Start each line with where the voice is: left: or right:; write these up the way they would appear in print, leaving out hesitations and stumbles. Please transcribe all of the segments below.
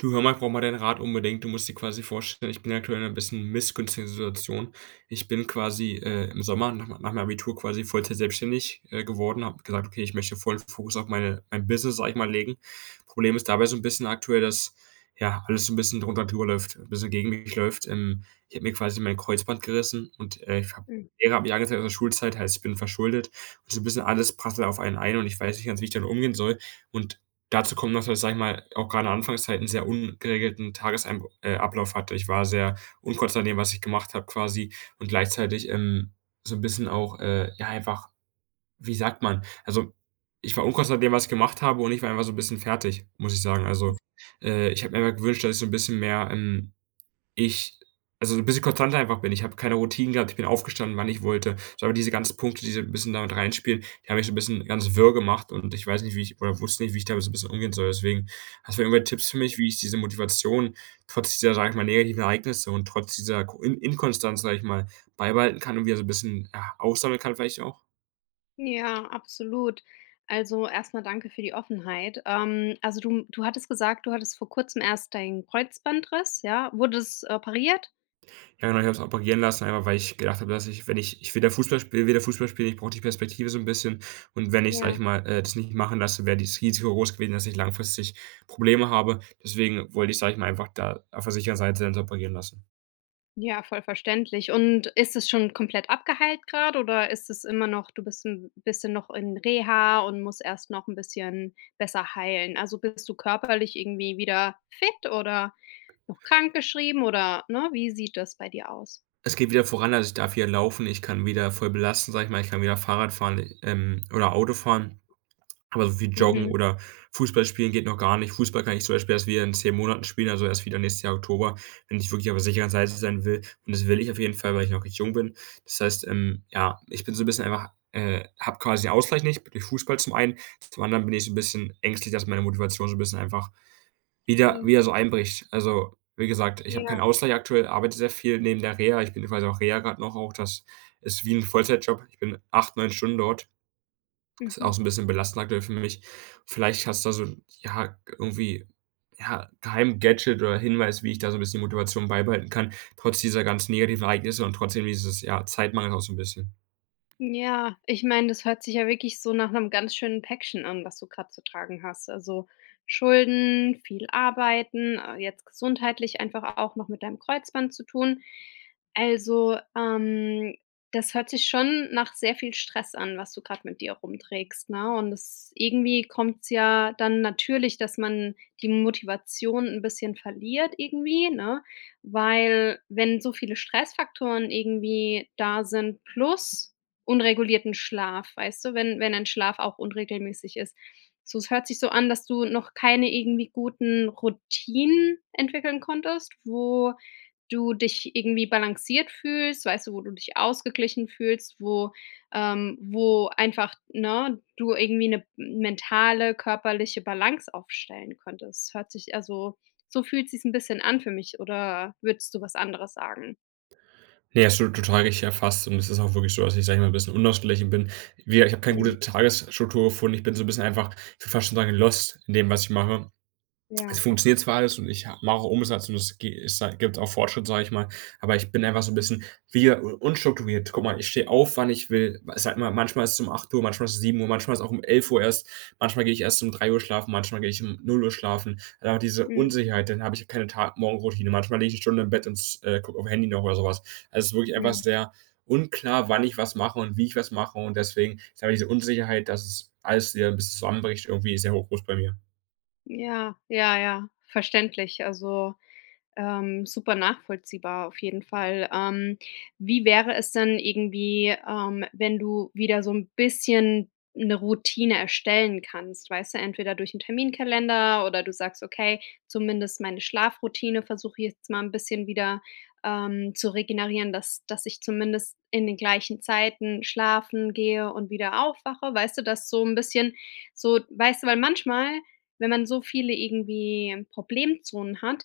right: Du, hör mal, ich brauche mal deinen Rat unbedingt. Du musst dir quasi vorstellen, ich bin aktuell in einer bisschen missgünstigen Situation. Ich bin quasi, im Sommer nach meinem Abitur quasi Vollzeit selbstständig, geworden, habe gesagt: „Okay, ich möchte vollen Fokus auf mein Business, sage ich mal, legen." Problem ist dabei so ein bisschen aktuell, dass, ja, alles so ein bisschen drunter und drüber läuft, ein bisschen gegen mich läuft. Ich habe mir quasi mein Kreuzband gerissen und ich habe
left: Hm,
right: Lehrer habe mich angezeigt aus der Schulzeit, heißt, ich bin verschuldet und so ein bisschen alles prasselt auf einen ein und ich weiß nicht ganz, wie ich damit umgehen soll. Und Dazu kommt noch, dass ich, sage ich mal, auch gerade in der Anfangszeit 'n sehr ungeregelten Tageseinb Ablauf hatte. Ich war sehr unkonzentriert in dem, was ich gemacht habe quasi, und gleichzeitig, so 'n bisschen auch, ja, einfach, wie sagt man? Also, ich war unkonzentriert in dem, was ich gemacht habe, und ich war einfach so 'n bisschen fertig, muss ich sagen. Also, ich habe mir einfach gewünscht, dass ich so 'n bisschen mehr, ich also ein bisschen konstanter einfach bin. Ich habe keine Routinen gehabt, ich bin aufgestanden, wann ich wollte. So, aber diese ganzen Punkte, die so 'n bisschen damit reinspielen, die haben mich so ein bisschen ganz wirr gemacht, und ich weiß nicht, wie ich oder wusste nicht, wie ich damit so ein bisschen umgehen soll. Deswegen, hast du irgendwelche Tipps für mich, wie ich diese Motivation trotz dieser, sage ich mal, negativen Ereignisse und trotz dieser Ko In Inkonstanz, sage ich mal, beibehalten kann und wieder so ein bisschen, ja, aufsammeln kann vielleicht auch?
left: ja, absolut. Also, erstmal danke für die Offenheit. Also, du hattest gesagt, du hattest vor Kurzem erst deinen Kreuzbandriss, ja? Wurde es, operiert?
right: Ja, genau, ich habe es operieren lassen, einfach weil ich gedacht habe, dass ich, wenn ich will da Fußball spiel will da Fußball spielen, ich brauche die Perspektive so ein bisschen. Und wenn ich, sage
left: Ja.
right: ich mal, das nicht machen lasse, wäre das Risiko groß gewesen, dass ich langfristig Probleme habe. Deswegen wollte ich, sage ich mal, einfach da auf der sicheren Seite dann so operieren lassen.
left: Ja, voll verständlich. Und ist es schon komplett abgeheilt gerade oder ist es immer noch du bist ein bisschen noch in Reha und musst erst noch ein bisschen besser heilen? Also, bist du körperlich irgendwie wieder fit oder noch krankgeschrieben oder, ne, wie sieht das bei dir aus?
right: Es geht wieder voran, also ich darf wieder laufen, ich kann wieder voll belasten, sage ich mal, ich kann wieder Fahrrad fahren, oder Auto fahren. Aber so wie Joggen
left: Mhm.
right: oder Fußball spielen geht noch gar nicht. Fußball kann ich zum Beispiel erst wieder in 10 Monaten spielen, also erst wieder nächstes Jahr Oktober, wenn ich wirklich auf der sicheren Seite sein will. Und das will ich auf jeden Fall, weil ich noch recht jung bin. Das heißt, ja, ich bin so ein bisschen einfach, habe quasi den Ausgleich nicht durch Fußball zum einen. Zum anderen bin ich so ein bisschen ängstlich, dass meine Motivation so ein bisschen einfach wieder
left: Ja.
right: wieder so einbricht. Also, wie gesagt, ich habe
left: Ja.
right: keinen Ausgleich aktuell, arbeite sehr viel neben der Reha. Ich bin quasi auch Reha gerade noch auch. Das ist wie ein Vollzeitjob. Ich bin 8, 9 Stunden dort, ist auch
left: Mhm.
right: so 'n bisschen belastend aktuell für mich. Vielleicht hast du da so, ja, irgendwie, ja, Geheim-Gadget oder Hinweis, wie ich da so 'n bisschen die Motivation beibehalten kann, trotz dieser ganzen negativen Ereignisse und trotzdem dieses, ja, Zeitmangels auch so 'n bisschen.
left: Ja, ich meine, das hört sich ja wirklich so nach einem ganz schönen Päckchen an, was du gerade zu tragen hast. Also, Schulden, viel arbeiten, jetzt gesundheitlich einfach auch noch mit deinem Kreuzband zu tun. Also, das hört sich schon nach sehr viel Stress an, was du gerade mit dir rumträgst, ne? Und das irgendwie kommt's ja dann natürlich, dass man die Motivation ein bisschen verliert irgendwie, ne? Weil wenn so viele Stressfaktoren irgendwie da sind plus unregulierten Schlaf, weißt du, wenn ein Schlaf auch unregelmäßig ist. So, es hört sich so an, dass du noch keine irgendwie guten Routinen entwickeln konntest, wo du dich irgendwie balanciert fühlst, weißt du, wo du dich ausgeglichen fühlst, wo wo einfach, ne, du irgendwie eine mentale, körperliche Balance aufstellen könntest. Hört sich also, so fühlt sich's ein bisschen an für mich, oder würdest du was anderes sagen?
right: Ne, hast du total richtig erfasst, und es ist auch wirklich so, dass ich, sage ich mal, 'n bisschen unausgeglichen bin. Wie gesagt, ich habe keine
left: Mhm.
right: gute Tagesstruktur gefunden. Ich bin so 'n bisschen einfach, ich würde fast schon sagen, lost in dem, was ich mache. Es
left: Ja.
right: funktioniert zwar alles, und ich mache auch Umsatz, und es ge es sei gibt auch Fortschritt, sage ich mal, aber ich bin einfach so ein bisschen wie unstrukturiert. Guck mal, ich stehe auf, wann ich will. Manchmal ist es um 8 Uhr, manchmal ist es 7 Uhr, manchmal ist es auch um 11 Uhr erst, manchmal gehe ich erst um 3 Uhr schlafen, manchmal gehe ich um 0 Uhr schlafen. Einfach diese
left: Mhm.
right: Unsicherheit, dann habe ich keine Ta Morgenroutine. Manchmal liege ich eine Stunde im Bett und gucke aufm Handy noch oder sowas. Also, es ist wirklich einfach
left: Mhm.
right: sehr unklar, wann ich was mache und wie ich was mache, und deswegen ist einfach diese Unsicherheit, dass es alles wieder ein bisschen zusammenbricht, irgendwie sehr hoch, groß bei mir.
left: Ja, ja, ja, verständlich. Also, super nachvollziehbar auf jeden Fall. Wie wäre es denn irgendwie, wenn du wieder so ein bisschen eine Routine erstellen kannst? Weißt du, entweder durch einen Terminkalender, oder du sagst: „Okay, zumindest meine Schlafroutine versuche ich jetzt mal ein bisschen wieder, zu regenerieren, dass ich zumindest in den gleichen Zeiten schlafen gehe und wieder aufwache.“ Weißt du, dass so ein bisschen so, weißt du, weil manchmal, wenn man so viele irgendwie Problemzonen hat,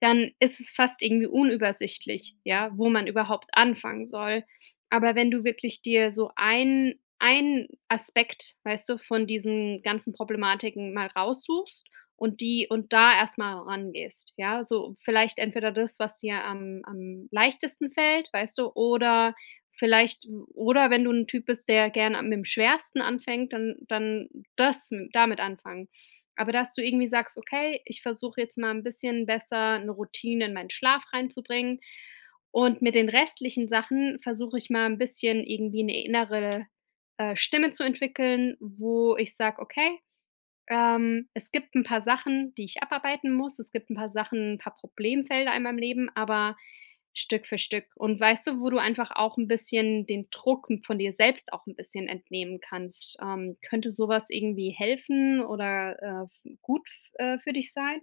left: dann ist es fast irgendwie unübersichtlich, ja, wo man überhaupt anfangen soll. Aber wenn du wirklich dir so ein Aspekt, weißt du, von diesen ganzen Problematiken mal raussuchst und die und da erstmal rangehst, ja? So vielleicht entweder das, was dir am leichtesten fällt, weißt du, oder vielleicht, oder wenn du ein Typ bist, der gerne mit dem Schwersten anfängt, dann das damit anfangen. Aber dass du irgendwie sagst: „Okay, ich versuche jetzt mal ein bisschen besser eine Routine in meinen Schlaf reinzubringen und mit den restlichen Sachen versuche ich mal ein bisschen irgendwie eine innere, Stimme zu entwickeln, wo ich sage: 'Okay, es gibt ein paar Sachen, die ich abarbeiten muss. Es gibt ein paar Sachen, ein paar Problemfelder in meinem Leben, aber Stück für Stück. Und weißt du, wo du einfach auch ein bisschen den Druck von dir selbst auch ein bisschen entnehmen kannst? Könnte sowas irgendwie helfen oder, für dich sein?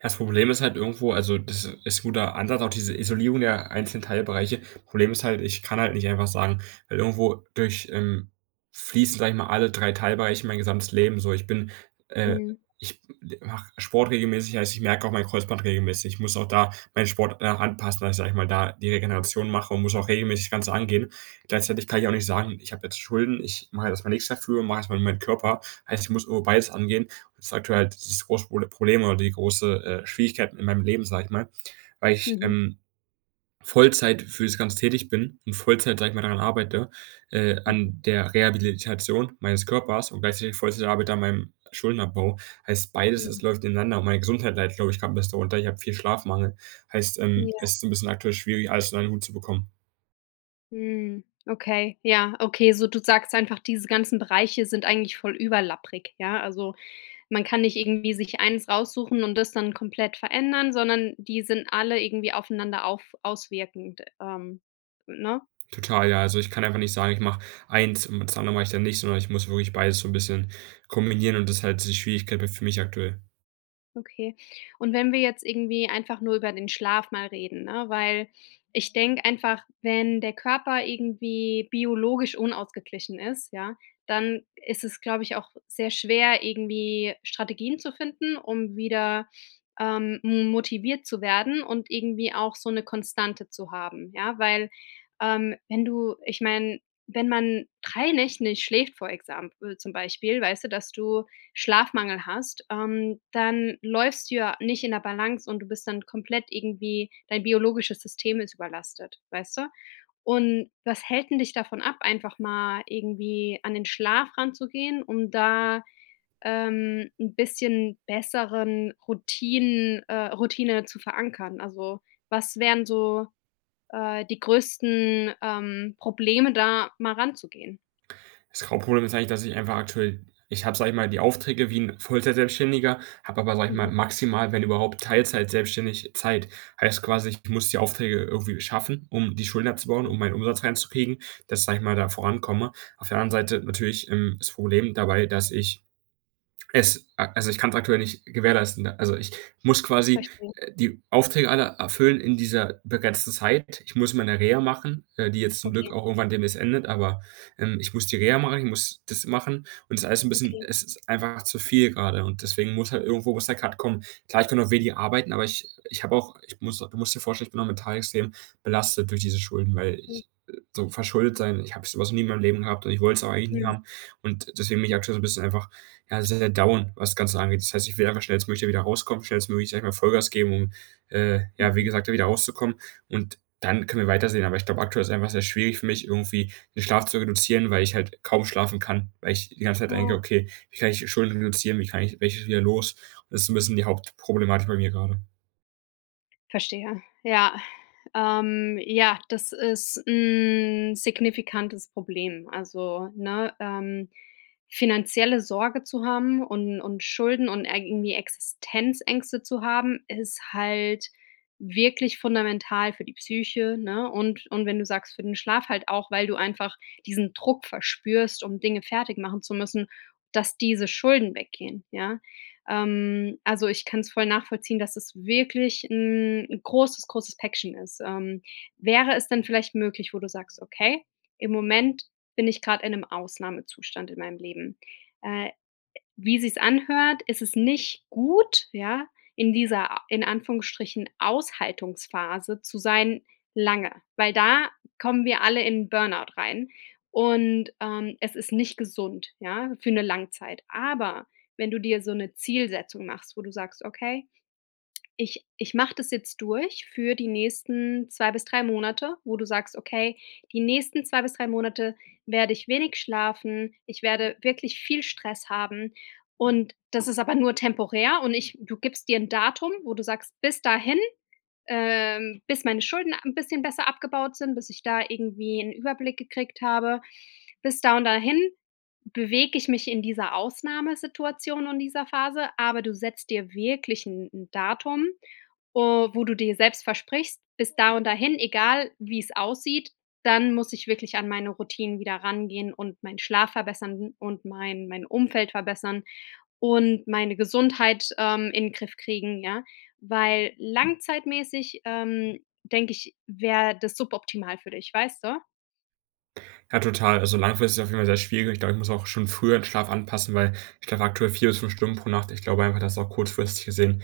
right: Ja, das Problem ist halt irgendwo, also, das ist 'n guter Ansatz, auch diese Isolierung der einzelnen Teilbereiche. Problem ist halt, ich kann halt nicht einfach sagen, weil irgendwo durch, fließen, sage ich mal, alle 3 Teilbereiche mein gesamtes Leben so. Äh
left: Mhm.
right: ich mache Sport regelmäßig, heißt, ich merke auch mein Kreuzband regelmäßig. Ich muss auch da meinen Sport, anpassen, dass ich, sage ich mal, da die Regeneration mache und muss auch regelmäßig das Ganze angehen. Gleichzeitig kann ich auch nicht sagen: „Ich habe jetzt Schulden, ich mache jetzt mal nichts dafür, mache erst mal meinen Körper." Heißt, ich muss irgendwo beides angehen, das ist aktuell halt dieses große Problem oder die große, Schwierigkeit in meinem Leben, sage ich mal, weil ich,
left: Mhm.
right: Vollzeit für das Ganze tätig bin und Vollzeit, sage ich mal, daran arbeite,
left: Mhm.
right: an der Rehabilitation meines Körpers und gleichzeitig Vollzeit arbeite an meinem Schuldenabbau. Heißt, beides,
left: Mhm.
right: es läuft ineinander, und meine Gesundheit leidet, glaube ich, grad 'n bisschen darunter. Ich habe viel Schlafmangel. Heißt,
left: Ja.
right: es ist so ein bisschen aktuell schwierig, alles in einen Hut zu bekommen.
left: Mhm. Okay, ja, okay, so du sagst einfach, diese ganzen Bereiche sind eigentlich voll überlapprig, ja? Also, man kann nicht irgendwie sich eins raussuchen und das dann komplett verändern, sondern die sind alle irgendwie aufeinander auf auswirkend, ne?
right: Total, ja. Also, ich kann einfach nicht sagen, ich mache eins und das andere mache ich dann nicht, sondern ich muss wirklich beides so ein bisschen kombinieren, und das ist halt die Schwierigkeit für mich aktuell.
left: Okay. Und wenn wir jetzt irgendwie einfach nur über den Schlaf mal reden, ne? Weil ich denke einfach, wenn der Körper irgendwie biologisch unausgeglichen ist, ja, dann ist es, glaube ich, auch sehr schwer, irgendwie Strategien zu finden, um wieder, ähm, motiviert zu werden und irgendwie auch so eine Konstante zu haben, ja? Weil, wenn du, ich meine, wenn man 3 Nächte nicht schläft vor Examen, zum Beispiel, weißt du, dass du Schlafmangel hast, dann läufst du ja nicht in der Balance und du bist dann komplett irgendwie, dein biologisches System ist überlastet, weißt du? Und was hält denn dich davon ab, einfach mal irgendwie an den Schlaf ranzugehen, um da, 'n bisschen besseren Routine zu verankern? Also, was wären so, die größten, Probleme, da mal ranzugehen?
right: Das Hauptproblem ist eigentlich, dass ich einfach aktuell, ich habe, sage ich mal, die Aufträge wie 'n Vollzeitselbstständiger, habe aber, sage ich
left: Mhm,
right: mal, maximal, wenn überhaupt, Teilzeit selbstständig Zeit. Heißt quasi, ich muss die Aufträge irgendwie schaffen, um die Schulden abzubauen,
left: okay.
right: um meinen Umsatz reinzukriegen, dass, sage ich mal, da vorankomme. Auf der anderen Seite natürlich, das Problem dabei, dass es ich kann es aktuell nicht gewährleisten, ne? Also, ich muss
left: Ich
right: quasi,
left: verstehe.
right: die Aufträge alle erfüllen in dieser begrenzten Zeit. Ich muss meine Reha machen, die jetzt zum Glück
left: Okay,
right: auch irgendwann demnächst endet, aber, ich muss die Reha machen, ich muss das machen, und
left: okay.
right: es ist einfach zu viel gerade, und deswegen muss halt irgendwo muss der Cut kommen. Klar, ich kann noch wenig arbeiten, aber ich ich habe auch ich muss du musst dir vorstellen, ich bin auch mental extrem belastet durch diese Schulden, weil
left: Mhm.
right: ich, so verschuldet sein, ich habe so was noch nie in meinem Leben gehabt, und ich wollte es auch eigentlich nie
left: Mhm.
right: haben, und deswegen bin ich aktuell so ein bisschen einfach, ja, sehr down, was das Ganze angeht. Das heißt, ich will einfach schnellstmöglich da wieder rauskommen, schnellstmöglich, sage ich mal, Vollgas geben, um, ja, wie
left: Mhm.
right: gesagt, da wieder rauszukommen. Und dann können wir weitersehen. Aber ich glaube, aktuell ist einfach sehr schwierig für mich, irgendwie den Schlaf zu reduzieren, weil ich halt kaum schlafen kann, weil ich die ganze Zeit denke:
left: Oh,
right: „Okay, wie kann ich Schulden reduzieren? Wie kann ich welches wieder los?" Das ist so ein bisschen die Hauptproblematik bei mir gerade.
left: verstehe. Ja. Ja, das ist ein signifikantes Problem. Also, ne, finanzielle Sorge zu haben und Schulden und irgendwie Existenzängste zu haben, ist halt wirklich fundamental für die Psyche, ne? Und wenn du sagst, für den Schlaf halt auch, weil du einfach diesen Druck verspürst, um Dinge fertig machen zu müssen, dass diese Schulden weggehen, ja? Also, ich kann es voll nachvollziehen, dass es wirklich ein großes, großes Päckchen ist. Wäre es dann vielleicht möglich, wo du sagst: „Okay, im Moment bin ich gerade in einem Ausnahmezustand in meinem Leben. Äh, wie sich's anhört, ist es nicht gut, ja, in dieser, in Anführungsstrichen, Aushaltungsphase zu sein lange, weil da kommen wir alle in Burnout rein und, es ist nicht gesund, ja, für eine Langzeit. Aber wenn du dir so eine Zielsetzung machst, wo du sagst: „Okay, ich mache das jetzt durch für die nächsten 2 bis 3 Monate“, wo du sagst: „Okay, die nächsten 2 bis 3 Monate werde ich wenig schlafen, ich werde wirklich viel Stress haben.“ Und das ist aber nur temporär, und ich, du gibst dir ein Datum, wo du sagst: „Bis dahin, bis meine Schulden ein bisschen besser abgebaut sind, bis ich da irgendwie einen Überblick gekriegt habe. Bis da und dahin bewege ich mich in dieser Ausnahmesituation und dieser Phase“, aber du setzt dir wirklich ein 'n Datum, o wo du dir selbst versprichst: „Bis da und dahin, egal wie es aussieht, dann muss ich wirklich an meine Routinen wieder rangehen und meinen Schlaf verbessern und mein Umfeld verbessern und meine Gesundheit, in 'n Griff kriegen“, ja? Weil langzeitmäßig, denke ich, wäre das suboptimal für dich, weißt du?
right: Ja, total. Also, langfristig ist auf jeden Fall sehr schwierig. Ich glaube, ich muss auch schon früher den Schlaf anpassen, weil ich schlafe aktuell 4 bis 5 Stunden pro Nacht. Ich glaube einfach, dass auch kurzfristig gesehen,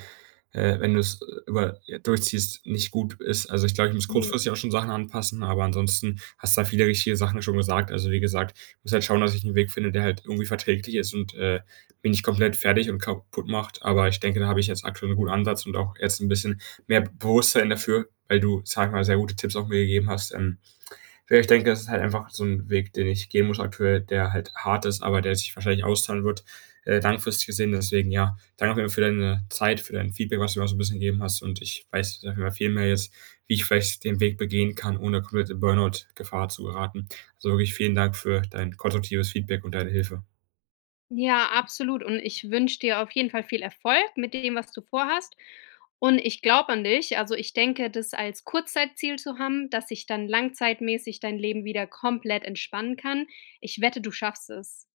right: wenn du es über ja, durchziehst, nicht gut ist. Also, ich glaube, ich muss
left: Ja.
right: kurzfristig auch schon Sachen anpassen, aber ansonsten hast du da viele richtige Sachen schon gesagt. Also, wie gesagt, ich muss halt schauen, dass ich einen Weg finde, der halt irgendwie verträglich ist und mich nicht komplett fertig und kaputt macht. Aber ich denke, da habe ich jetzt aktuell einen guten Ansatz und auch jetzt ein bisschen mehr Bewusstsein dafür, weil du, sag ich mal, sehr gute Tipps auch mir gegeben hast. Ich denke, das ist halt einfach so ein Weg, den ich gehen muss aktuell, der halt hart ist, aber der sich wahrscheinlich auszahlen wird, langfristig gesehen. Deswegen, ja, danke auf jeden Fall für deine Zeit, für dein Feedback, was du mir auch so ein bisschen gegeben hast. Und ich weiß auf jeden Fall viel mehr jetzt, wie ich vielleicht den Weg begehen kann, ohne komplett in Burnout-Gefahr zu geraten. Also wirklich vielen Dank für dein konstruktives Feedback und deine Hilfe.
left: Ja, absolut. Und ich wünsche dir auf jeden Fall viel Erfolg mit dem, was du vorhast. Und ich glaube an dich. Also ich denke, das als Kurzzeitziel zu haben, dass sich dann langzeitmäßig dein Leben wieder komplett entspannen kann. Ich wette, du schaffst es.